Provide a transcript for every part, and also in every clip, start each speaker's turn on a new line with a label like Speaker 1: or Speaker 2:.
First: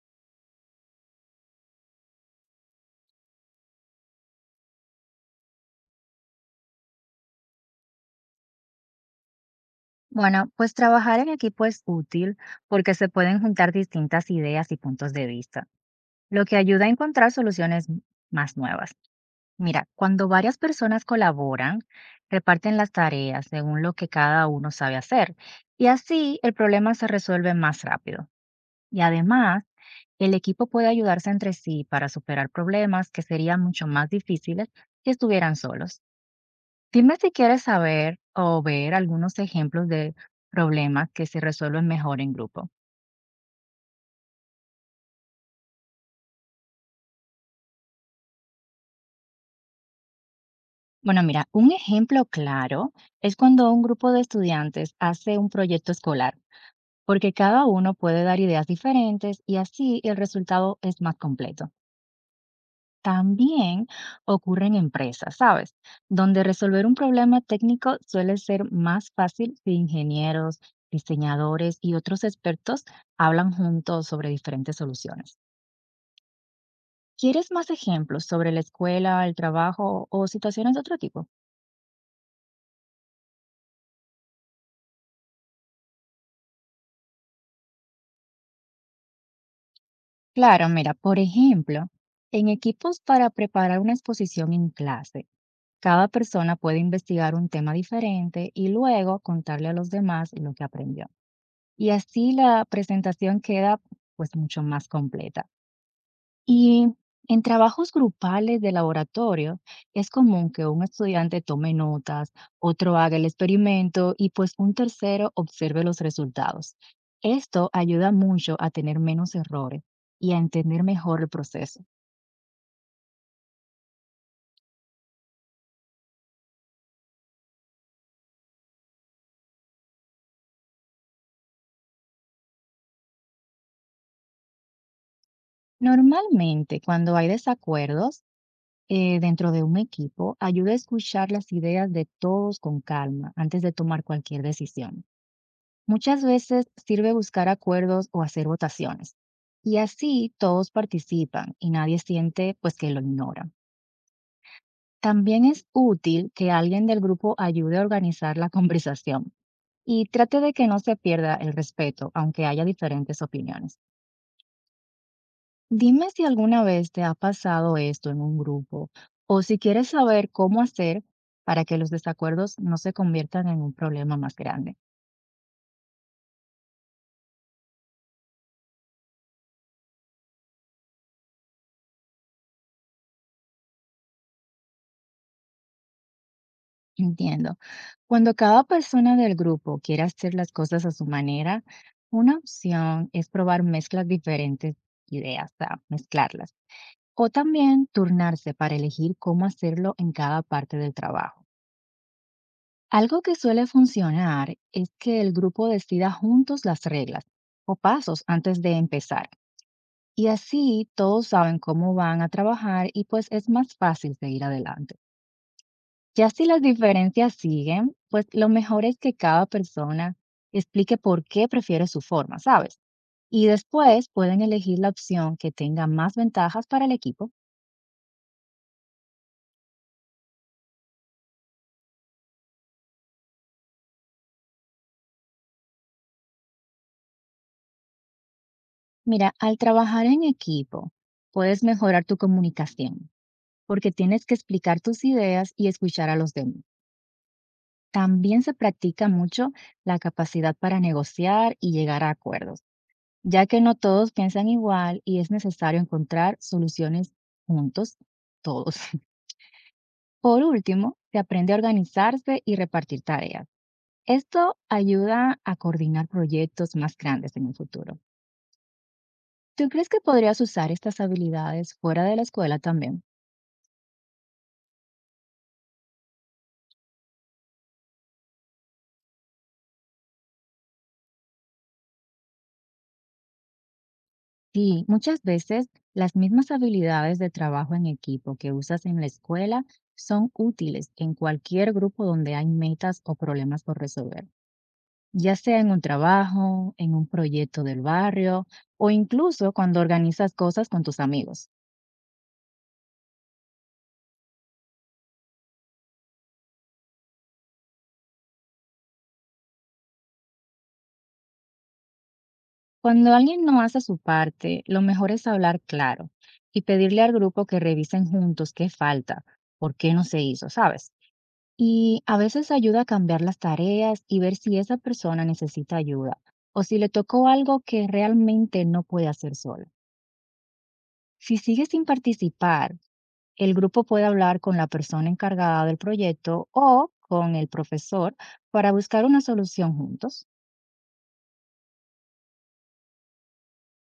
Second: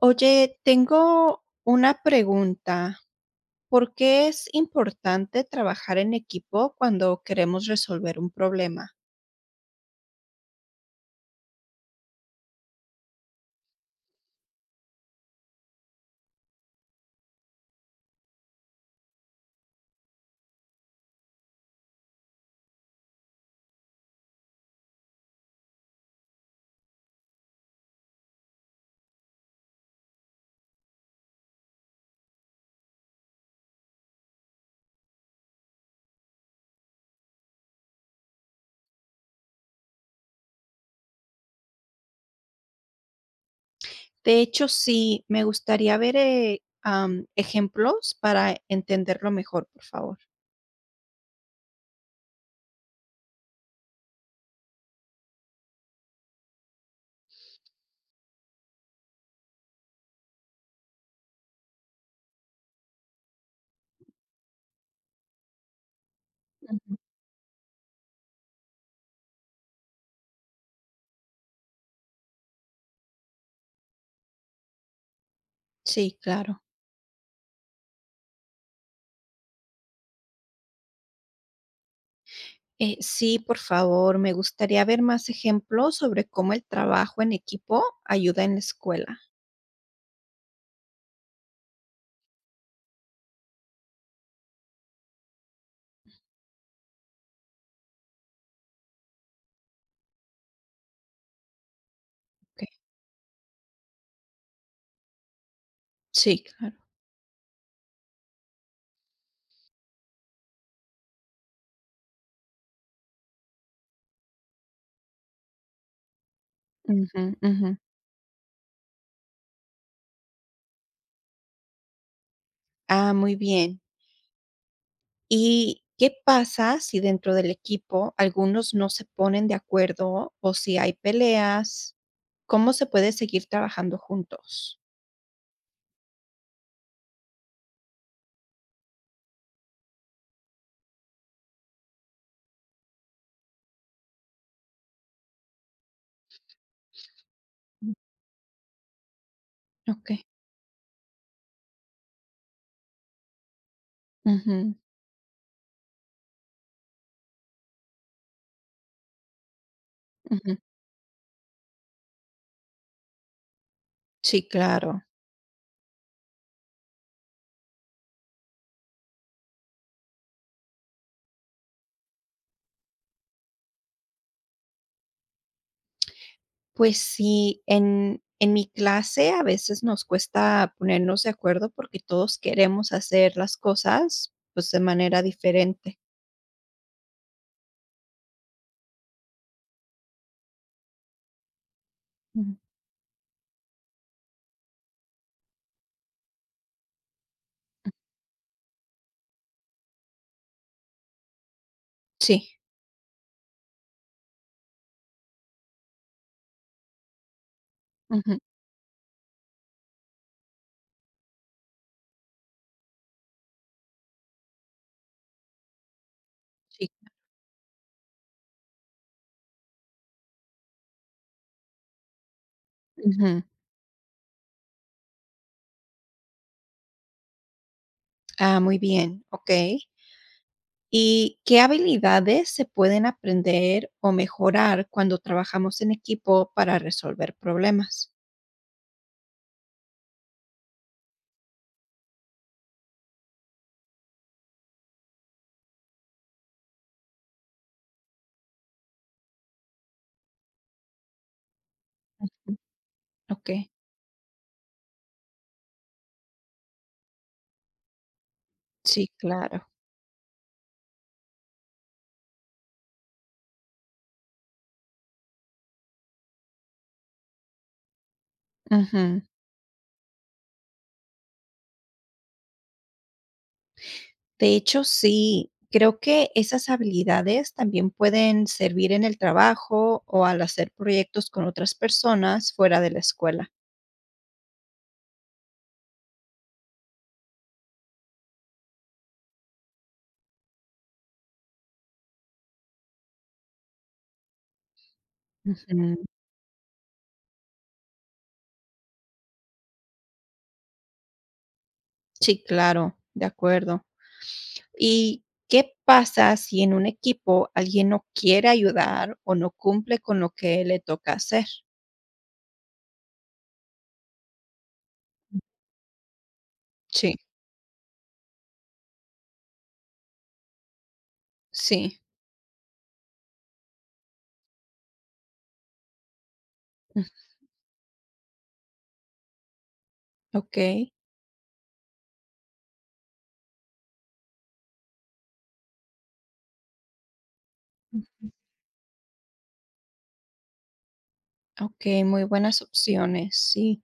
Speaker 1: Oye, tengo una pregunta. ¿Por qué es importante trabajar en equipo cuando queremos resolver un problema?
Speaker 2: Bueno, pues trabajar en equipo es útil porque se pueden juntar distintas ideas y puntos de vista, lo que ayuda a encontrar soluciones más nuevas. Mira, cuando varias personas colaboran, reparten las tareas según lo que cada uno sabe hacer y así el problema se resuelve más rápido. Y además, el equipo puede ayudarse entre sí para superar problemas que serían mucho más difíciles si estuvieran solos. Dime si quieres saber o ver algunos ejemplos de problemas que se resuelven mejor en grupo.
Speaker 1: De hecho, sí, me gustaría ver ejemplos para entenderlo mejor, por favor.
Speaker 2: Bueno, mira, un ejemplo claro es cuando un grupo de estudiantes hace un proyecto escolar, porque cada uno puede dar ideas diferentes y así el resultado es más completo. También ocurre en empresas, ¿sabes? Donde resolver un
Speaker 1: Ujú.
Speaker 2: problema técnico suele ser más fácil si ingenieros, diseñadores y otros expertos hablan juntos sobre diferentes soluciones.
Speaker 1: Sí, claro.
Speaker 2: ¿Quieres más ejemplos sobre la escuela, el trabajo o situaciones de otro tipo?
Speaker 1: Sí, por favor, me gustaría ver más ejemplos sobre cómo el trabajo en equipo ayuda en la escuela.
Speaker 2: Claro, mira, por ejemplo, en equipos para preparar una exposición en clase, cada persona puede investigar un tema diferente y luego contarle a los demás lo que aprendió. Y así la
Speaker 1: Ok.
Speaker 2: presentación queda pues mucho más completa.
Speaker 1: Sí, claro.
Speaker 2: Y en trabajos grupales de laboratorio es común que un estudiante tome notas, otro haga el experimento y pues un tercero observe los resultados.
Speaker 1: Ujú, ujú.
Speaker 2: Esto ayuda mucho a tener menos errores y a entender mejor el proceso.
Speaker 1: Ah, muy bien. ¿Y qué pasa si dentro del equipo algunos no se ponen de acuerdo o si hay peleas? ¿Cómo se puede seguir trabajando juntos?
Speaker 2: Normalmente, cuando hay desacuerdos dentro de un equipo, ayuda a escuchar las ideas de todos con calma antes de tomar cualquier decisión. Muchas veces sirve buscar acuerdos o hacer votaciones. Y
Speaker 1: Okey.
Speaker 2: así todos participan y nadie siente pues que lo ignoran.
Speaker 1: Ujú,
Speaker 2: También es útil que alguien del grupo ayude a organizar la conversación y trate de
Speaker 1: ujú.
Speaker 2: que no se pierda el respeto, aunque haya diferentes opiniones.
Speaker 1: Sí, claro.
Speaker 2: Dime si alguna vez te ha pasado esto en un grupo o si quieres saber cómo hacer para que los desacuerdos no se conviertan en un problema más grande.
Speaker 1: Pues sí, en mi clase a veces nos cuesta ponernos de acuerdo porque todos queremos hacer las cosas, pues, de manera diferente.
Speaker 2: Entiendo. Cuando cada persona del grupo quiere hacer las cosas a su manera, una
Speaker 1: Ujú.
Speaker 2: opción es probar mezclas diferentes ideas, o mezclarlas. O también turnarse para elegir cómo hacerlo en cada parte del trabajo.
Speaker 1: Sí.
Speaker 2: Algo que suele funcionar es que el grupo decida juntos las reglas o pasos
Speaker 1: Ujú.
Speaker 2: antes de empezar. Y así todos saben cómo van a trabajar y pues es más fácil seguir adelante. Ya si las
Speaker 1: Sí.
Speaker 2: diferencias siguen, pues lo mejor es que cada persona explique por qué prefiere su forma, ¿sabes?
Speaker 1: Ujú.
Speaker 2: Y después pueden elegir la opción que tenga más ventajas para el equipo.
Speaker 1: Ah, muy bien, okey. ¿Y qué habilidades se pueden aprender o mejorar cuando trabajamos en equipo para resolver problemas?
Speaker 2: Mira, al trabajar en equipo, puedes mejorar tu comunicación, porque tienes que explicar tus ideas y escuchar a los demás. También se practica mucho la capacidad para negociar y llegar a acuerdos, ya
Speaker 1: Ok,
Speaker 2: que no todos piensan igual y es necesario encontrar soluciones juntos, todos.
Speaker 1: sí, claro.
Speaker 2: Por último, se aprende a organizarse y repartir tareas. Esto ayuda a coordinar proyectos más grandes en el futuro.
Speaker 1: Ujú.
Speaker 2: ¿Tú crees que podrías usar estas habilidades fuera de la escuela también?
Speaker 1: De hecho, sí, creo que esas habilidades también pueden servir en el trabajo o al hacer proyectos con otras personas fuera de la escuela.
Speaker 2: Sí, muchas veces las mismas habilidades de trabajo en equipo que usas en la escuela son útiles en cualquier grupo donde hay metas o problemas por resolver, ya sea en un
Speaker 1: Ujú.
Speaker 2: trabajo, en un proyecto del barrio o incluso cuando organizas cosas con tus amigos.
Speaker 1: Sí, claro, de acuerdo. ¿Y qué pasa si en un equipo alguien no quiere ayudar o no cumple con lo que le toca hacer?
Speaker 2: Cuando alguien no hace su parte, lo mejor es hablar claro y pedirle al
Speaker 1: Sí,
Speaker 2: grupo que revisen juntos qué falta, por qué no se hizo, ¿sabes?
Speaker 1: sí.
Speaker 2: Y a veces ayuda a cambiar las tareas y ver si esa persona necesita ayuda o si le
Speaker 1: Mm,
Speaker 2: tocó algo que realmente no puede hacer sola.
Speaker 1: okey.
Speaker 2: Si sigue sin participar, el grupo puede hablar con la persona encargada del proyecto o con el profesor
Speaker 1: Ujú.
Speaker 2: para buscar una solución juntos.
Speaker 1: Okey, muy buenas opciones, sí.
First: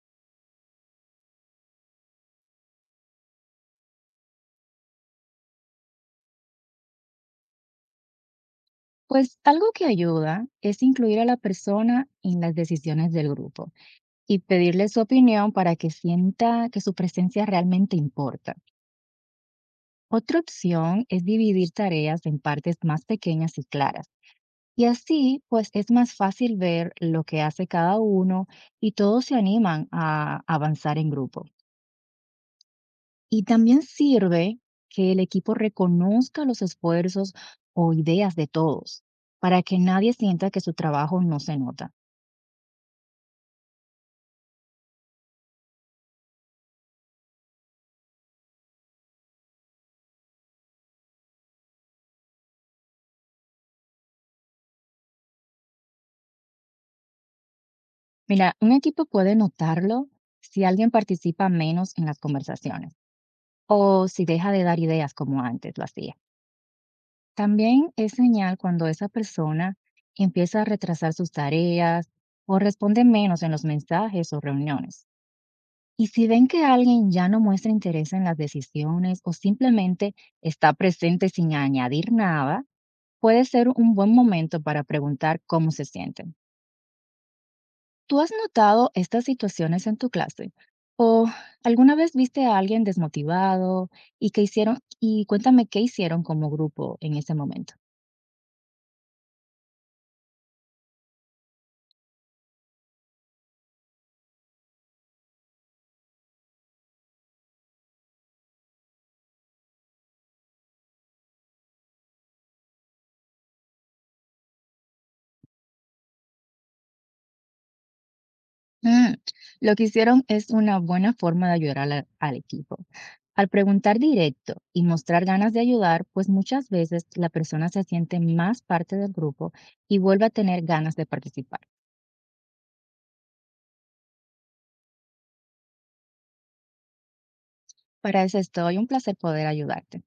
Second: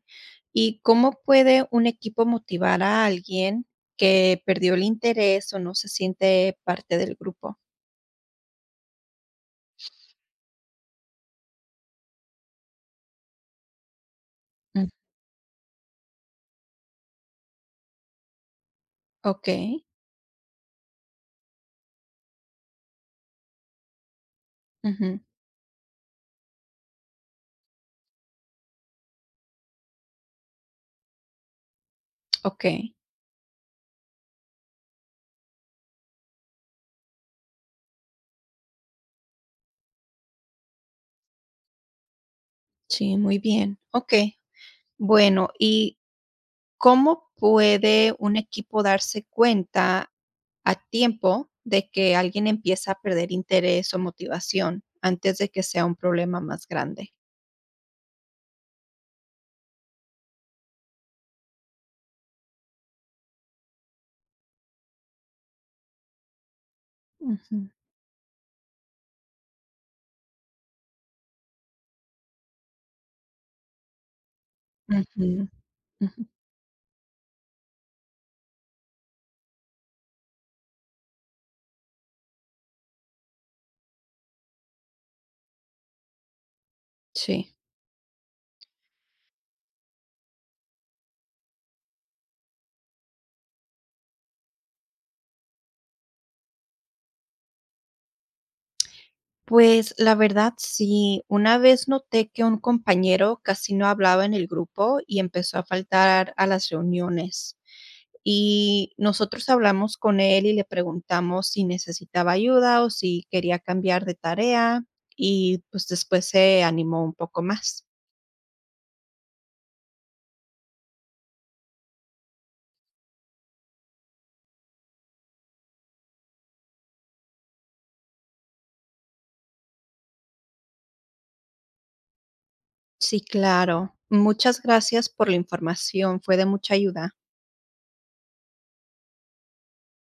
Speaker 1: ¿Y cómo puede un equipo motivar a alguien que perdió el interés o no se siente parte del grupo?
Speaker 2: Pues algo que ayuda es incluir a la persona en las decisiones del grupo y
Speaker 1: Mm,
Speaker 2: pedirle su opinión para que sienta que su presencia realmente importa.
Speaker 1: okey,
Speaker 2: Otra opción es dividir tareas en partes más pequeñas y claras. Y
Speaker 1: ujú,
Speaker 2: así, pues es más fácil ver lo que hace cada uno y todos se animan a avanzar en grupo.
Speaker 1: okey.
Speaker 2: Y también sirve que el equipo reconozca los esfuerzos o ideas de todos para que nadie sienta que su trabajo no se nota.
Speaker 1: Sí, muy bien, okey. Bueno, ¿y cómo puede un equipo darse cuenta a tiempo de que alguien empieza a perder interés o motivación antes de que sea un problema más grande?
Speaker 2: Mira, un equipo puede notarlo si alguien participa menos en las conversaciones o si deja de dar ideas como antes lo hacía.
Speaker 1: Ujú,
Speaker 2: También es señal cuando esa persona empieza a retrasar sus tareas o responde menos en los mensajes o reuniones.
Speaker 1: ujú,
Speaker 2: Y
Speaker 1: ujú,
Speaker 2: si ven que alguien ya no muestra interés en las decisiones o simplemente está presente sin añadir nada, puede ser un buen momento para preguntar cómo se sienten.
Speaker 1: sí.
Speaker 2: ¿Tú has notado estas situaciones en tu clase? ¿O alguna vez viste a alguien desmotivado y qué hicieron? Y cuéntame qué hicieron como grupo en ese momento.
Speaker 1: Pues la verdad, sí, una vez noté que un compañero casi no hablaba en el grupo y empezó a faltar a las reuniones. Y nosotros hablamos con él y le preguntamos si necesitaba ayuda o si quería cambiar de tarea y pues después se animó un poco más.
Speaker 2: Mm, lo que hicieron es una buena forma de ayudar al equipo. Al preguntar directo y mostrar ganas de ayudar, pues muchas veces la persona se siente más parte del grupo y vuelve a tener ganas de participar.
Speaker 1: Sí, claro. Muchas gracias por la información, fue de mucha ayuda.
Speaker 2: Para eso estoy, un placer poder ayudarte.